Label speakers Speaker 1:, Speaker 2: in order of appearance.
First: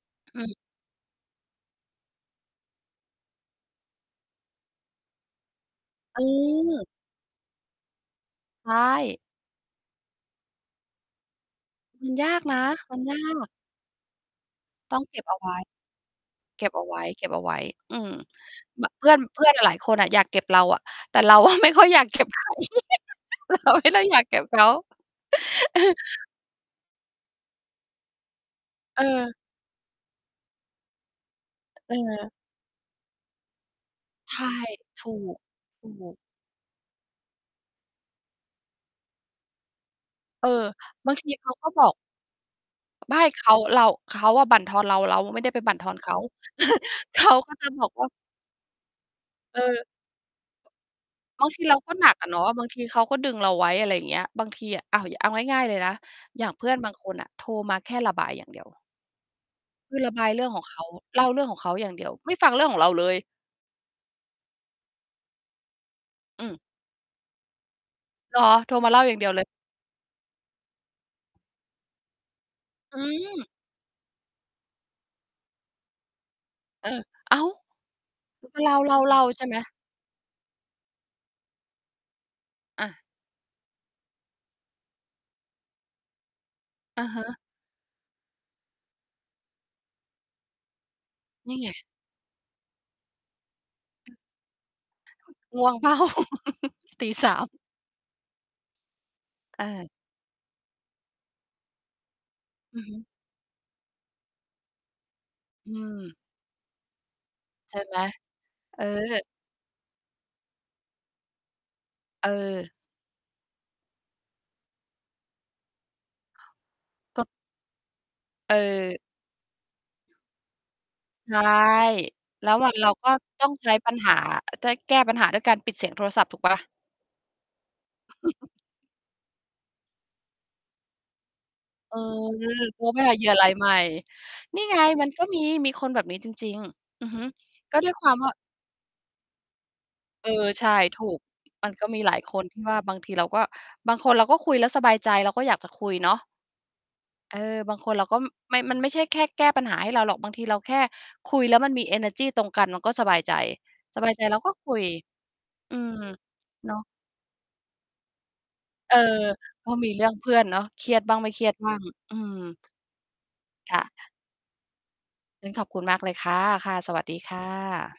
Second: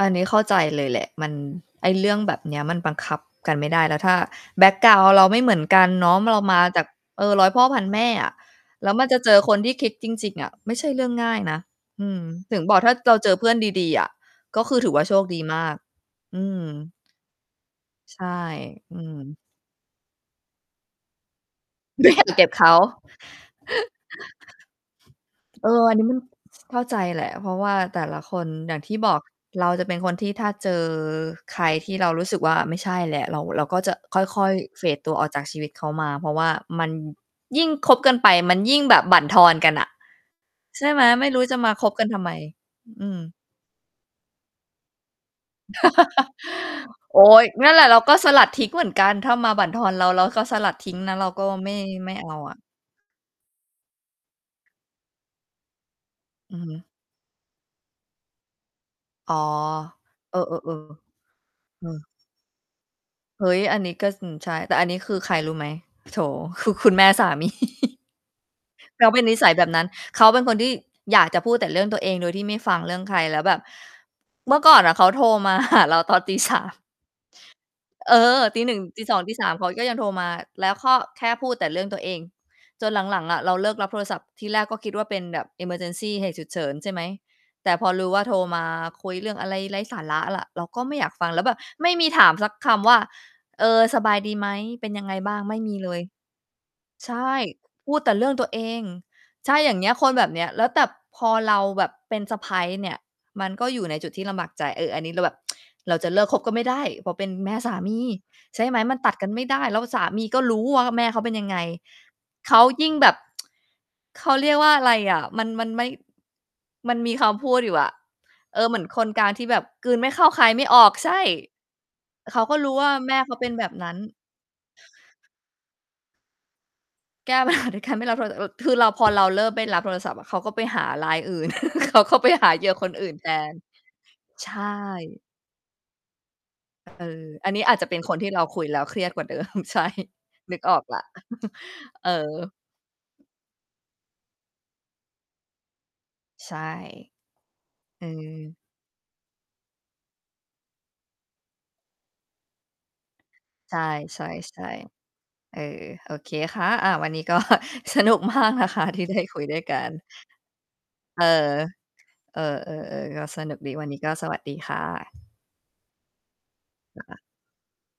Speaker 1: อันนี้เข
Speaker 2: อ
Speaker 1: ้
Speaker 2: ื
Speaker 1: า
Speaker 2: ม
Speaker 1: ใจเลยแหละ มัน ไอ้เรื่องแบบเนี้ยมันบังคับกันไม่ได้ แล้วถ้าแบ็กกราวนด์เราไม่เหมือนกันเนาะ เรามาจา
Speaker 2: เออ
Speaker 1: ก เออ ร้อยพ่อพันแม่อะ
Speaker 2: ใช
Speaker 1: แล้วมันจ
Speaker 2: ่
Speaker 1: ะเจอคนที่คิดจริง ๆ อะ ไม่ใช่เรื่องง่ายนะ อ
Speaker 2: มั
Speaker 1: ื
Speaker 2: น
Speaker 1: ม
Speaker 2: ยาก
Speaker 1: ถ
Speaker 2: น
Speaker 1: ึง
Speaker 2: ะ
Speaker 1: บอกถ้
Speaker 2: ม
Speaker 1: า
Speaker 2: ัน
Speaker 1: เร
Speaker 2: ย
Speaker 1: า
Speaker 2: า
Speaker 1: เจอเพื
Speaker 2: ก
Speaker 1: ่อนดี ๆ อะ ก็คือถื
Speaker 2: ต
Speaker 1: อ
Speaker 2: ้
Speaker 1: ว
Speaker 2: อ
Speaker 1: ่
Speaker 2: ง
Speaker 1: าโช
Speaker 2: เก็
Speaker 1: ค
Speaker 2: บเอ
Speaker 1: ด
Speaker 2: า
Speaker 1: ี
Speaker 2: ไว
Speaker 1: ม
Speaker 2: ้
Speaker 1: าก อืม
Speaker 2: เก็บเอาไว้ ๆ อืม
Speaker 1: ใช่
Speaker 2: บ
Speaker 1: อื
Speaker 2: เพื่อน
Speaker 1: ม
Speaker 2: เพื่อนหลาย ๆ คนอะ อยากเก็บเราอะ แต่เราอะ ไม่ค่อยอยา
Speaker 1: ไ
Speaker 2: ก
Speaker 1: ม่
Speaker 2: เก
Speaker 1: อย
Speaker 2: ็
Speaker 1: า
Speaker 2: บ
Speaker 1: ก
Speaker 2: ใค
Speaker 1: เก็
Speaker 2: ร
Speaker 1: บเขา
Speaker 2: เราไม่ได้อยาก เก็บเขา
Speaker 1: เอ
Speaker 2: เอ
Speaker 1: อ อั
Speaker 2: อ
Speaker 1: นนี้มัน เข้าใจแหละ เพราะว่าแต่ละคนอย่างที่
Speaker 2: เ
Speaker 1: บอก
Speaker 2: ออ
Speaker 1: เราจะเป็นคนที่ถ้าเจอใครท
Speaker 2: เ
Speaker 1: ี่เรารู้
Speaker 2: ออ
Speaker 1: สึกว่า ไม่ใช่แล้ว เรา เราก็จะ
Speaker 2: ใช
Speaker 1: ค่
Speaker 2: ่
Speaker 1: อย ๆ เฟด
Speaker 2: ถู
Speaker 1: ตัวออก
Speaker 2: ก
Speaker 1: จากชีวิตเ
Speaker 2: ถ
Speaker 1: ข
Speaker 2: ู
Speaker 1: ามา
Speaker 2: ก
Speaker 1: เพราะว่ามัน ยิ่งคบกันไป มันยิ่งแบบบั่นทอนกันอะ
Speaker 2: เออ
Speaker 1: ใช่ไหม?
Speaker 2: บาง
Speaker 1: ไ
Speaker 2: ท
Speaker 1: ม่
Speaker 2: ี
Speaker 1: รู้
Speaker 2: เขา
Speaker 1: จะ
Speaker 2: ก็
Speaker 1: มา
Speaker 2: บ
Speaker 1: ค
Speaker 2: อ
Speaker 1: บ
Speaker 2: ก
Speaker 1: กันทำไม อื
Speaker 2: ไม่
Speaker 1: ม
Speaker 2: เขา เรา เขาอะบั่นทอนเรา เราไม่ได้ไปบั่นทอนเขา
Speaker 1: โอ
Speaker 2: เ
Speaker 1: ๊
Speaker 2: ขา
Speaker 1: ย
Speaker 2: ก็
Speaker 1: น
Speaker 2: จะ
Speaker 1: ั่นแห
Speaker 2: บ
Speaker 1: ละ
Speaker 2: อก
Speaker 1: เรา
Speaker 2: ว่า
Speaker 1: ก็สลัดทิ้งเหมือนกัน ถ้ามา
Speaker 2: เ
Speaker 1: บั่นท
Speaker 2: ออ
Speaker 1: อนเรา เราก็สลัดทิ้งนะ เราก็
Speaker 2: บางที
Speaker 1: ไม่
Speaker 2: เราก็ห
Speaker 1: ไ
Speaker 2: น
Speaker 1: ม่
Speaker 2: ัก
Speaker 1: เ
Speaker 2: อ
Speaker 1: อ
Speaker 2: ะ
Speaker 1: า
Speaker 2: เนาะ
Speaker 1: อะ
Speaker 2: บางทีเขาก็ดึงเราไว้ อะไรอย่างเงี้ย บางทีอะ อ้าว เอาง่าย ๆ เลยนะ อย่า
Speaker 1: อ
Speaker 2: ง
Speaker 1: ือ
Speaker 2: เพื
Speaker 1: ฮ
Speaker 2: ่อน
Speaker 1: ึ
Speaker 2: บางคนน่ะ โทรมาแค่ระบายอย่างเดียว
Speaker 1: อ๋อ
Speaker 2: คือระบาย
Speaker 1: เออ
Speaker 2: เรื่องของเขา
Speaker 1: ๆ
Speaker 2: เล่าเรื่องของเขา
Speaker 1: ๆ เอ
Speaker 2: อย่าง
Speaker 1: อ
Speaker 2: เดียว ไม่ฟังเรื่องของเราเลย
Speaker 1: เฮ้ย อันนี้ก็ อืม ใช่ แต่อันนี้คือใครรู้ไหม? โถ
Speaker 2: อืม
Speaker 1: คือคุณแม่ สามี
Speaker 2: เหรอ? โทรมาเล
Speaker 1: เ
Speaker 2: ่า
Speaker 1: ขา
Speaker 2: อย่
Speaker 1: เ
Speaker 2: า
Speaker 1: ป
Speaker 2: ง
Speaker 1: ็
Speaker 2: เ
Speaker 1: น
Speaker 2: ดีย
Speaker 1: น
Speaker 2: ว
Speaker 1: ิ
Speaker 2: เล
Speaker 1: ส
Speaker 2: ย
Speaker 1: ัยแบบนั้น เขาเป็นคนที่ อยากจะพูดแต่เรื่องตัวเอง โดยที่ไม่ฟังเรื
Speaker 2: อ
Speaker 1: ่
Speaker 2: ื
Speaker 1: องใคร แล
Speaker 2: ม
Speaker 1: ้วแบบ เมื่อก่อนเขาโทรมา หา เราตอนตี 3
Speaker 2: เออ อ้าว
Speaker 1: เออ
Speaker 2: ก
Speaker 1: ต
Speaker 2: ็
Speaker 1: ี
Speaker 2: เล
Speaker 1: 1 ตี สอ
Speaker 2: ่
Speaker 1: ง
Speaker 2: า
Speaker 1: ต
Speaker 2: ๆ
Speaker 1: ี
Speaker 2: ๆ ใช
Speaker 1: ส
Speaker 2: ่
Speaker 1: า
Speaker 2: ไ
Speaker 1: ม
Speaker 2: หม?
Speaker 1: เขาก็ยังโทรมา แล้วก็แค่พูดแต่เรื่องตัวเอง จ
Speaker 2: อ
Speaker 1: น
Speaker 2: า
Speaker 1: หลัง ๆ อะเราเลิกรับโทรศัพท์ ทีแรกก็คิดว่าเป็นแบบ emergency เหตุฉุกเฉิน ใช่ไห
Speaker 2: อ
Speaker 1: ม
Speaker 2: ะฮะ
Speaker 1: แต่พอรู้ว่า โทรมาคุยเรื่องอะไรไร้สาระ แล้วเราก็ไม่อยากฟัง แล้วแ
Speaker 2: น
Speaker 1: บ
Speaker 2: ี่
Speaker 1: บ
Speaker 2: ไง
Speaker 1: ไม่มีถามสักคำว่า "เออ ส
Speaker 2: เ
Speaker 1: บ
Speaker 2: ดี
Speaker 1: า
Speaker 2: ๋ยว
Speaker 1: ยดีไหม? เป็นยังไงบ้าง?" ไม
Speaker 2: ก่อน ง
Speaker 1: ่
Speaker 2: ่ว
Speaker 1: มี
Speaker 2: ง เป
Speaker 1: เ
Speaker 2: ล
Speaker 1: ล
Speaker 2: ่า?
Speaker 1: ย
Speaker 2: ต
Speaker 1: ใ
Speaker 2: ี
Speaker 1: ช
Speaker 2: ส
Speaker 1: ่
Speaker 2: าม
Speaker 1: พูดแต่เรื่องตัวเอง ใช่ อย่างเงี
Speaker 2: เออ
Speaker 1: ้ย คนแบบเนี้ย แล้วแต่ พอเราแบบเป็นสะใภ้
Speaker 2: อือ
Speaker 1: เนี
Speaker 2: ฮ
Speaker 1: ่ย
Speaker 2: ึ
Speaker 1: มันก็อยู่ในจุดที่ลำบากใจ เออ อันนี้เราแบบ
Speaker 2: อื
Speaker 1: เราอย
Speaker 2: ม
Speaker 1: ากเลิกคบก็ไม่ได้ เพราะเป็นแม่ส
Speaker 2: ใ
Speaker 1: า
Speaker 2: ช่
Speaker 1: ม
Speaker 2: ไหม?
Speaker 1: ี ใช่ไหม?
Speaker 2: เอ
Speaker 1: มันตัด
Speaker 2: อ
Speaker 1: กันไม่ได้ แล้วสามีก็รู้ว่า แม่เขาเป็นยังไง เขา
Speaker 2: เออ
Speaker 1: ยิ่งแบบ เขาเรียกว่าอะไรอะ มัน มันไม่ มันมี
Speaker 2: ก็
Speaker 1: คำพูดอยู่อะ
Speaker 2: เ
Speaker 1: เออ เหมือน
Speaker 2: ออ
Speaker 1: คนกลางที่แบบกลืนไม่เข้าคายไม่ออก ใช่
Speaker 2: ใช่
Speaker 1: เขา
Speaker 2: แล้
Speaker 1: ก
Speaker 2: ว
Speaker 1: ็ร
Speaker 2: วั
Speaker 1: ู้
Speaker 2: น
Speaker 1: ว
Speaker 2: เร
Speaker 1: ่
Speaker 2: า
Speaker 1: า
Speaker 2: ก็
Speaker 1: แม่เขา
Speaker 2: ต
Speaker 1: เ
Speaker 2: ้
Speaker 1: ป็
Speaker 2: อ
Speaker 1: น
Speaker 2: ง
Speaker 1: แบ
Speaker 2: ใช้
Speaker 1: บน
Speaker 2: ปั
Speaker 1: ั้
Speaker 2: ญ
Speaker 1: น
Speaker 2: หา จะ ให้แก้ปัญหาด้วยการปิดเสียงโทรศัพท์ถูกเปล่าล่ะ?
Speaker 1: แก้ปัญ หา ด้วยการไม่รับโทร อ คือเรา พอเราเริ่มได้รับโทรศัพท์อะ เขาก็ไปหารายอื่น เ
Speaker 2: เ
Speaker 1: ข
Speaker 2: ออ
Speaker 1: า ก็ไปหาเหยื่อ
Speaker 2: เข
Speaker 1: ค
Speaker 2: า
Speaker 1: น
Speaker 2: ก็
Speaker 1: อื่
Speaker 2: ห
Speaker 1: น
Speaker 2: าเห
Speaker 1: แ
Speaker 2: ย
Speaker 1: ท
Speaker 2: ื่อรา
Speaker 1: น
Speaker 2: ยใหม่
Speaker 1: ใช
Speaker 2: นี่ไง มัน
Speaker 1: ่
Speaker 2: ก็มี มีคนแบบนี้จริง
Speaker 1: เ
Speaker 2: ๆ
Speaker 1: อ
Speaker 2: อือฮึ
Speaker 1: อ อันนี้อา
Speaker 2: ก็
Speaker 1: จจะ
Speaker 2: ด้ว
Speaker 1: เป
Speaker 2: ย
Speaker 1: ็น
Speaker 2: ควา
Speaker 1: คน
Speaker 2: ม
Speaker 1: ท
Speaker 2: ว
Speaker 1: ี
Speaker 2: ่
Speaker 1: ่
Speaker 2: า
Speaker 1: เราคุยแล้ว เครียดกว่าเดิม ใช่
Speaker 2: เออ
Speaker 1: นึก
Speaker 2: ใช
Speaker 1: อ
Speaker 2: ่
Speaker 1: อกแล
Speaker 2: ถ
Speaker 1: ้ว
Speaker 2: ูก มันก็มี
Speaker 1: เออ
Speaker 2: หลายคนที่ว่า บางทีเราก็ บางคนเราก็คุยแล้วสบายใจ เราก็อยากจะคุยเนาะ
Speaker 1: ใช่
Speaker 2: เออ บางคน
Speaker 1: เ
Speaker 2: เ
Speaker 1: อ
Speaker 2: ราก็
Speaker 1: อ
Speaker 2: ม มันไม่ใช่แค่แก้ปัญหาให้เราหรอก บางทีเราแค่คุยแล้ว มันมีเอเนอร์จีตรงกัน มันก็สบายใจ
Speaker 1: ใช
Speaker 2: สบายใจเราก็
Speaker 1: ่
Speaker 2: คุย
Speaker 1: ๆ ๆ เออ
Speaker 2: อืม
Speaker 1: โอเคค่ะ
Speaker 2: เนาะ
Speaker 1: อ่า วันนี้ก็สนุกมากนะคะ
Speaker 2: เออ
Speaker 1: ที่ได้คุยด้วย
Speaker 2: ก็
Speaker 1: กั
Speaker 2: มี
Speaker 1: น
Speaker 2: เรื่องเพื่อน เนาะ เครียดบ้าง
Speaker 1: เอ
Speaker 2: ไม
Speaker 1: อ
Speaker 2: ่เครียดบ้าง อืม
Speaker 1: เออ ๆ ๆ ก็สนุกด
Speaker 2: ค
Speaker 1: ี
Speaker 2: ่
Speaker 1: วั
Speaker 2: ะ
Speaker 1: นนี้ก็สวัสดีค่ะ
Speaker 2: งั้นขอบคุณมากเลยค่ะ ค่ะ ส
Speaker 1: เห
Speaker 2: ว
Speaker 1: ร
Speaker 2: ั
Speaker 1: อ
Speaker 2: ส
Speaker 1: ค
Speaker 2: ดี
Speaker 1: ะ?
Speaker 2: ค่ะ